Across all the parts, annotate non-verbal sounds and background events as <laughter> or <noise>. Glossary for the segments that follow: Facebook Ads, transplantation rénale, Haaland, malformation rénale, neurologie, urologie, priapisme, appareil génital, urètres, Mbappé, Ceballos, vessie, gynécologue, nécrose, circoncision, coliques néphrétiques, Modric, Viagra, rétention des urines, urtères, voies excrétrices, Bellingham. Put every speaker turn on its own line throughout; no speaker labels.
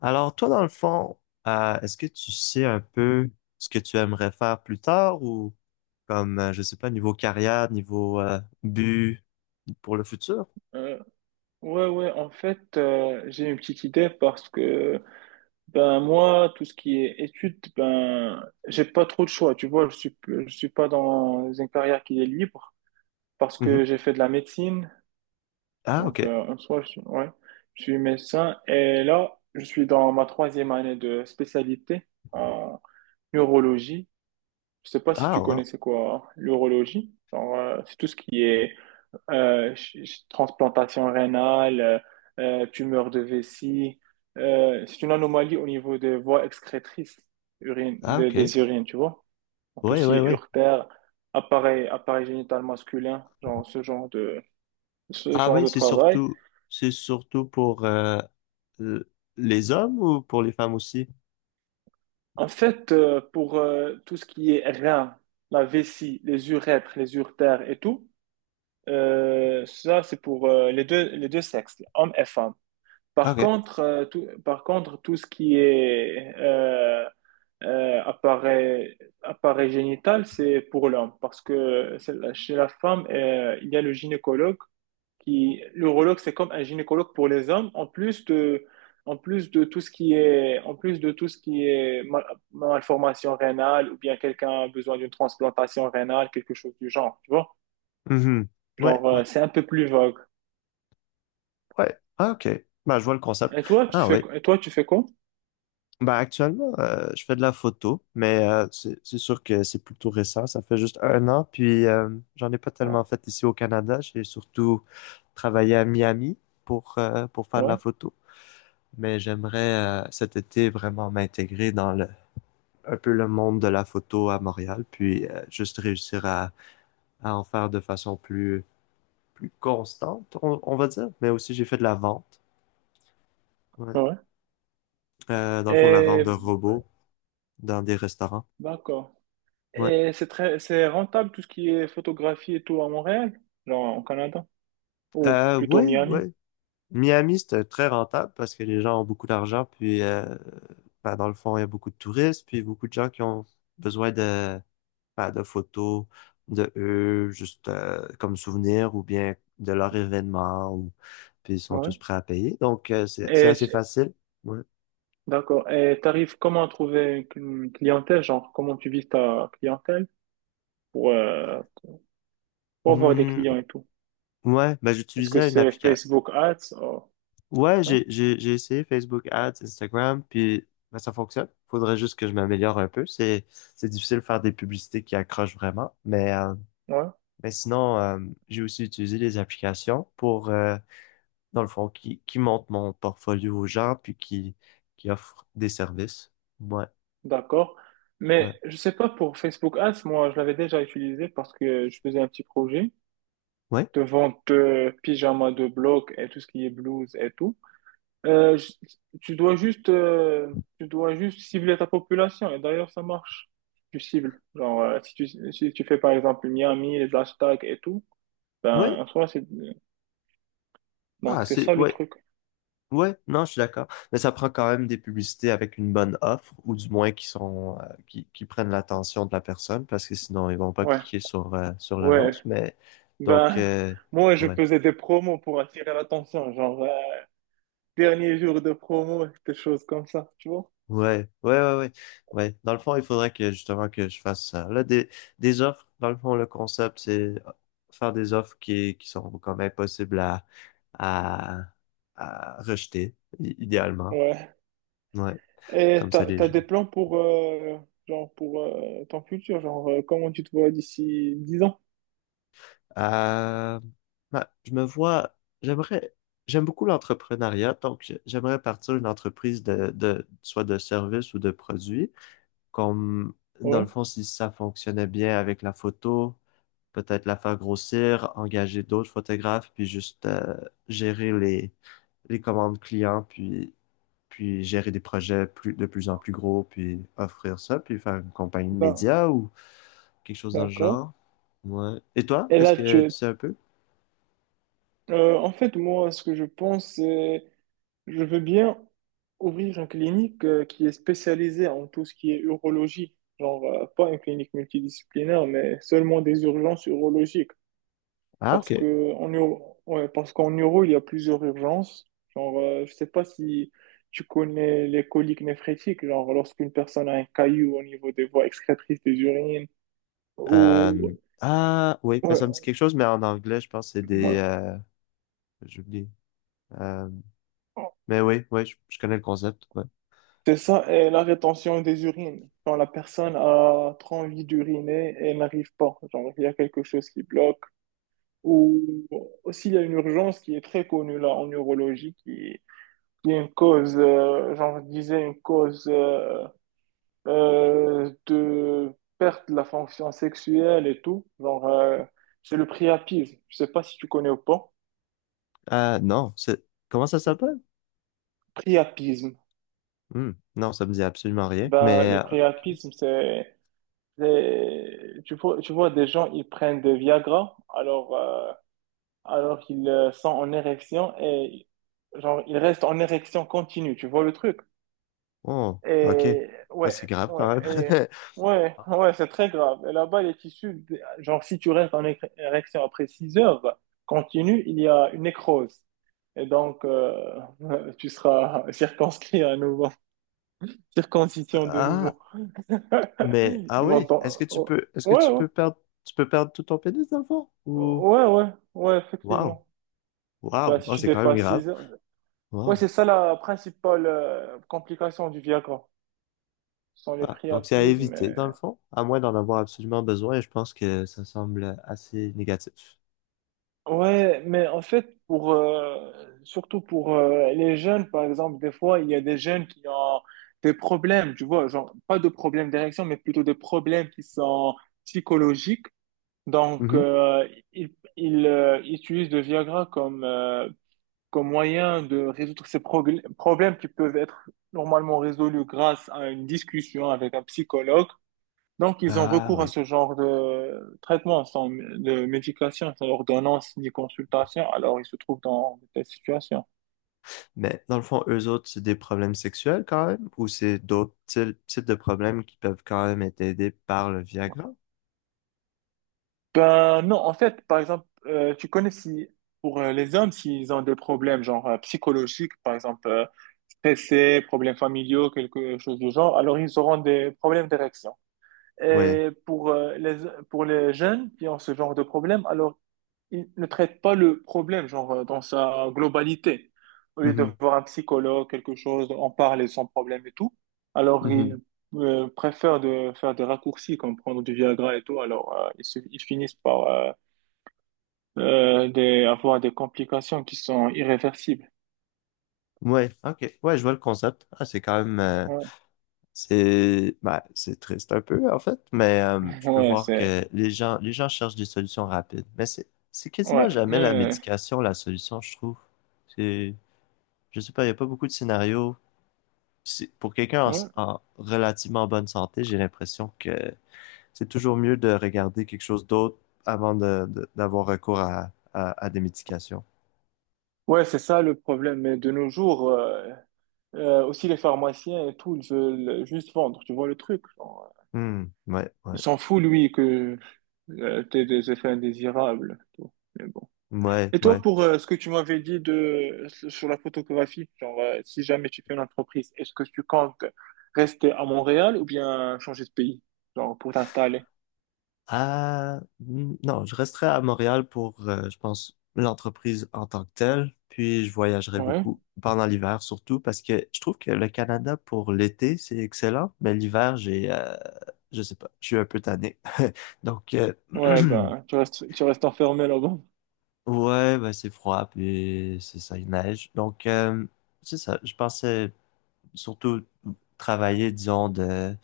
Alors, toi, dans le fond, est-ce que tu sais un peu ce que tu aimerais faire plus tard ou comme, je sais pas, niveau carrière, niveau but pour le futur?
Euh, ouais, ouais, en fait, j'ai une petite idée parce que, ben, moi, tout ce qui est études, ben, j'ai pas trop de choix, tu vois, je suis pas dans une carrière qui est libre parce
Mhm.
que j'ai fait de la médecine,
Ah,
donc,
ok.
en soi, ouais, je suis médecin et là, je suis dans ma troisième année de spécialité en neurologie. Je sais pas si
Ah,
tu connais
wow.
c'est quoi, hein, l'urologie. Alors, c'est tout ce qui est transplantation rénale, tumeur de vessie. C'est une anomalie au niveau des voies excrétrices urine,
Ah,
des,
ok.
des urines, tu vois. Donc, tout
Oui,
ce qui
oui,
est
oui.
urtère, appareil génital masculin, genre ce genre de, ce
Ah
genre
oui,
de travail.
c'est surtout pour l- les hommes ou pour les femmes aussi?
En fait, pour tout ce qui est rein, la vessie, les urètres, les urtères et tout, ça, c'est pour les deux sexes, hommes et femmes. Par
OK.
contre, tout ce qui est euh, appareil, appareil génital, c'est pour l'homme. Parce que chez la femme, il y a le gynécologue qui, l'urologue, c'est comme un gynécologue pour les hommes. En plus de tout ce qui est malformation rénale ou bien quelqu'un a besoin d'une transplantation rénale, quelque chose du genre, tu vois?
Mhm. Ouais,
Genre,
ouais,
c'est un peu plus vague.
ouais. Ah, OK. Ben, je vois le
Et
concept.
toi,
Ah oui.
tu fais quoi?
Ben actuellement, je fais de la photo, mais c'est sûr que c'est plutôt récent. Ça fait juste un an, puis j'en ai pas
Ouais,
tellement fait ici au Canada. J'ai surtout travaillé à Miami pour faire de la
ouais,
photo. Mais j'aimerais cet été vraiment m'intégrer dans le un peu le monde de la photo à Montréal, puis juste réussir à en faire de façon plus constante, on va dire. Mais aussi j'ai fait de la vente, ouais.
ouais.
Dans le fond la vente
Et
de robots dans des restaurants,
d'accord.
ouais.
Et c'est rentable tout ce qui est photographie et tout à Montréal, genre au Canada, ou plutôt
Oui,
Miami.
Miami, c'est très rentable parce que les gens ont beaucoup d'argent, puis ben, dans le fond, il y a beaucoup de touristes, puis beaucoup de gens qui ont besoin de, ben, de photos de eux, juste comme souvenir, ou bien de leur événement, ou, puis ils sont
Ouais.
tous prêts à payer. Donc, c'est
Et
assez facile. Ouais.
d'accord. Et t'arrives comment à trouver une clientèle, genre comment tu vises ta clientèle pour, euh, pour avoir des
Hmm,
clients et tout?
ouais ben,
Est-ce que
j'utilisais une
c'est
application.
Facebook Ads? Oh,
Ouais,
non?
j'ai essayé Facebook Ads, Instagram, puis ben, ça fonctionne. Faudrait juste que je m'améliore un peu. C'est difficile de faire des publicités qui accrochent vraiment, mais
Ouais,
mais sinon, j'ai aussi utilisé des applications pour, dans le fond, qui montrent mon portfolio aux gens, qui offrent des services. Ouais,
d'accord. Mais
ouais,
je sais pas pour Facebook Ads, moi, je l'avais déjà utilisé parce que je faisais un petit projet
ouais,
de vente de pyjamas de bloc et tout ce qui est blouse et tout. Euh, je- tu dois juste, cibler ta population et d'ailleurs, ça marche. Tu cibles. Genre, si tu fais par exemple Miami, les hashtags et tout, ben,
ouais.
en soi, donc
Ah,
c'est
c'est,
ça le
ouais,
truc.
ouais, non, je suis d'accord. Mais ça prend quand même des publicités avec une bonne offre, ou du moins qui sont, qui prennent l'attention de la personne, parce que sinon, ils vont pas
Ouais.
cliquer sur, sur
Ouais,
l'annonce. Mais, donc,
ben, moi, je
ouais.
faisais des promos pour attirer l'attention, genre dernier jour de promo, des choses comme ça, tu vois.
Ouais, ouais, ouais, ouais, ouais. Dans le fond, il faudrait que justement que je fasse ça. Là, des offres, dans le fond, le concept, c'est faire des offres qui sont quand même possibles à, à, rejeter, idéalement.
Ouais.
Ouais,
Et
comme ça,
t'as,
les
t'as
gens.
des plans pour ton futur, genre comment tu te vois d'ici 10 ans?
Euh, bah, j'aimerais, j'aime beaucoup l'entrepreneuriat, donc j'aimerais partir une entreprise de, soit de service ou de produit, comme, dans le
Ouais,
fond, si ça fonctionnait bien avec la photo. Peut-être la faire grossir, engager d'autres photographes, puis juste gérer les commandes clients, puis, puis gérer des projets de plus en plus gros, puis offrir ça, puis faire une compagnie de
d'a-
médias ou quelque chose dans le
d'accord.
genre. Ouais. Et toi,
Et
est-ce
là,
que tu sais un peu?
en fait, moi, ce que je pense, c'est je veux bien ouvrir une clinique qui est spécialisée en tout ce qui est urologie, genre pas une clinique multidisciplinaire, mais seulement des urgences urologiques.
Ah,
Parce
ok.
que en euro, ouais, parce qu'en euro, il y a plusieurs urgences. Genre, je sais pas si tu connais les coliques néphrétiques, genre lorsqu'une personne a un caillou au niveau des voies excrétrices des urines. Ou
Euh, ah, oui, mais ça me dit
Ouais,
quelque chose, mais en anglais, je pense que c'est des...
ouais.
j'ai oublié. Euh, mais oui, oui, je connais le concept.
C'est ça, et la rétention des urines. Quand la personne a trop envie d'uriner et n'arrive pas, genre il y a quelque chose qui bloque. Ou aussi, il y a une urgence qui est très connue là en neurologie qui est une cause, genre je disais, une cause de perte de la fonction sexuelle et tout. Genre, c'est le priapisme. Je sais pas si tu connais ou pas.
Non, c'est... Comment ça s'appelle?
Priapisme.
Hmm, non, ça me dit absolument rien.
Ben,
Mais...
le
ok.
priapisme, tu vois, des gens, ils prennent des Viagra, alors qu'ils sont en érection et, genre, ils restent en érection continue. Tu vois le truc?
Oh, ok.
Et
Ah,
ouais,
c'est grave quand
ouais,
même.
et-
<laughs>
ouais, ouais, c'est très grave. Et là-bas, les tissus, genre si tu restes en érection après 6 heures, bah, continue, il y a une nécrose. Et donc, <laughs> tu seras circonscrit à nouveau, <laughs> circoncision de
Ah,
nouveau. <laughs>
mais... Ah oui, est-ce que tu
Oh,
peux... Est-ce que
ouais,
tu
ouais,
peux perdre... Tu peux perdre tout ton pénis dans le fond? Ou...
ouais, ouais, ouais,
Wow.
effectivement. Bah,
Wow.
si
Oh,
tu
c'est quand même
dépasses
grave.
6 heures. Ouais,
Wow.
c'est ça la principale complication du Viagra. Ce sont les
Ah, donc c'est à
priapismes.
éviter, dans le fond, à moins d'en avoir absolument besoin, et je pense que ça semble assez négatif.
Ouais, mais en fait, surtout pour les jeunes, par exemple, des fois, il y a des jeunes qui ont des problèmes, tu vois, genre, pas de problèmes d'érection, mais plutôt des problèmes qui sont psychologiques. Donc,
Mhm.
ils utilisent le Viagra comme moyen de résoudre ces problèmes qui peuvent être normalement résolus grâce à une discussion avec un psychologue. Donc, ils ont
Ah
recours à
oui.
ce genre de traitement sans de médication, sans ordonnance ni consultation. Alors, ils se trouvent dans de telles situations.
Mais dans le fond, eux autres, c'est des problèmes sexuels quand même, ou c'est d'autres types de problèmes qui peuvent quand même être aidés par le Viagra?
Ben non, en fait, par exemple, tu connais si pour les hommes, s'ils ont des problèmes genre psychologiques, par exemple stressés, problèmes familiaux, quelque chose du genre, alors ils auront des problèmes d'érection.
Ouais.
Et pour les jeunes qui ont ce genre de problème, alors ils ne traitent pas le problème genre dans sa globalité. Au lieu de
Mhm.
voir un psychologue, quelque chose, en parler sans problème et tout, alors ils
Mhm.
préfèrent de faire des raccourcis comme prendre du Viagra et tout, alors ils finissent par avoir des complications qui sont irréversibles.
Ouais, ok. Ouais, je vois le concept. Ah, c'est quand même.
Ouais,
C'est bah, c'est triste un peu, en fait, mais
<laughs>
je peux
ouais,
voir
c'est
que les gens cherchent des solutions rapides. Mais c'est quasiment
ouais, mais
jamais la médication la solution, je trouve. C'est, je sais pas, il n'y a pas beaucoup de scénarios. Pour quelqu'un
ouais,
en relativement bonne santé, j'ai l'impression que c'est toujours mieux de regarder quelque chose d'autre avant d'avoir recours à, à des médications.
ouais, c'est ça le problème. Mais de nos jours, aussi les pharmaciens et tout, ils veulent juste vendre, tu vois le truc. Genre.
Hmm, ouais, ouais,
Il s'en foutent lui, que t'aies des effets indésirables. Tu vois. Mais bon.
ouais,
Et toi,
ouais.
pour ce que tu m'avais dit sur la photographie, genre, si jamais tu fais une entreprise, est-ce que tu comptes rester à Montréal ou bien changer de pays, genre, pour t'installer?
Non, je resterai à Montréal pour, je pense, l'entreprise en tant que telle, puis je voyagerai
Ouais,
beaucoup pendant l'hiver surtout parce que je trouve que le Canada pour l'été, c'est excellent, mais l'hiver, j'ai, je sais pas, je suis un peu tanné. <laughs> Donc,
ouais,
<clears throat>
ben, tu restes enfermé là-bas.
ouais, ben, c'est froid, puis c'est ça, il neige. Donc, c'est ça, je pensais surtout travailler, disons, de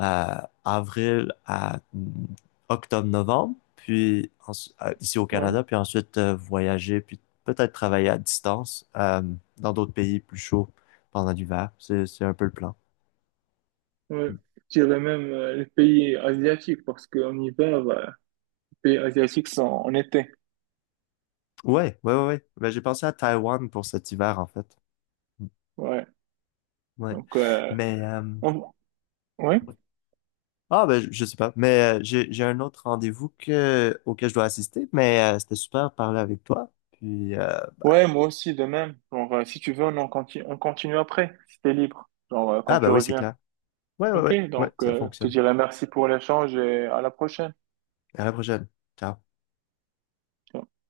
euh, avril à mm, octobre-novembre, ici au
Ouais,
Canada, puis ensuite voyager, puis peut-être travailler à distance dans d'autres pays plus chauds pendant l'hiver. C'est un peu le plan.
ouais. Je dirais même les pays asiatiques, parce qu'en hiver, bah, les pays asiatiques sont en été.
Ouais, ouais, ouais, ouais. Ben, j'ai pensé à Taïwan pour cet hiver, en fait. Mm.
Ouais.
Ouais.
Donc,
Mais,
on- ouais.
ouais. Ah, ben, je sais pas. Mais j'ai un autre rendez-vous auquel je dois assister, mais c'était super de parler avec toi. Puis,
Ouais, moi aussi, de même. Genre, si tu veux, on continue après, si t'es libre, genre, quand
ah, ben
tu
oui, c'est
reviens.
clair. Ouais, ouais,
Ok,
ouais, ouais,
donc,
ça
je te
fonctionne.
dirai merci pour l'échange et à la prochaine.
À la prochaine. Ciao.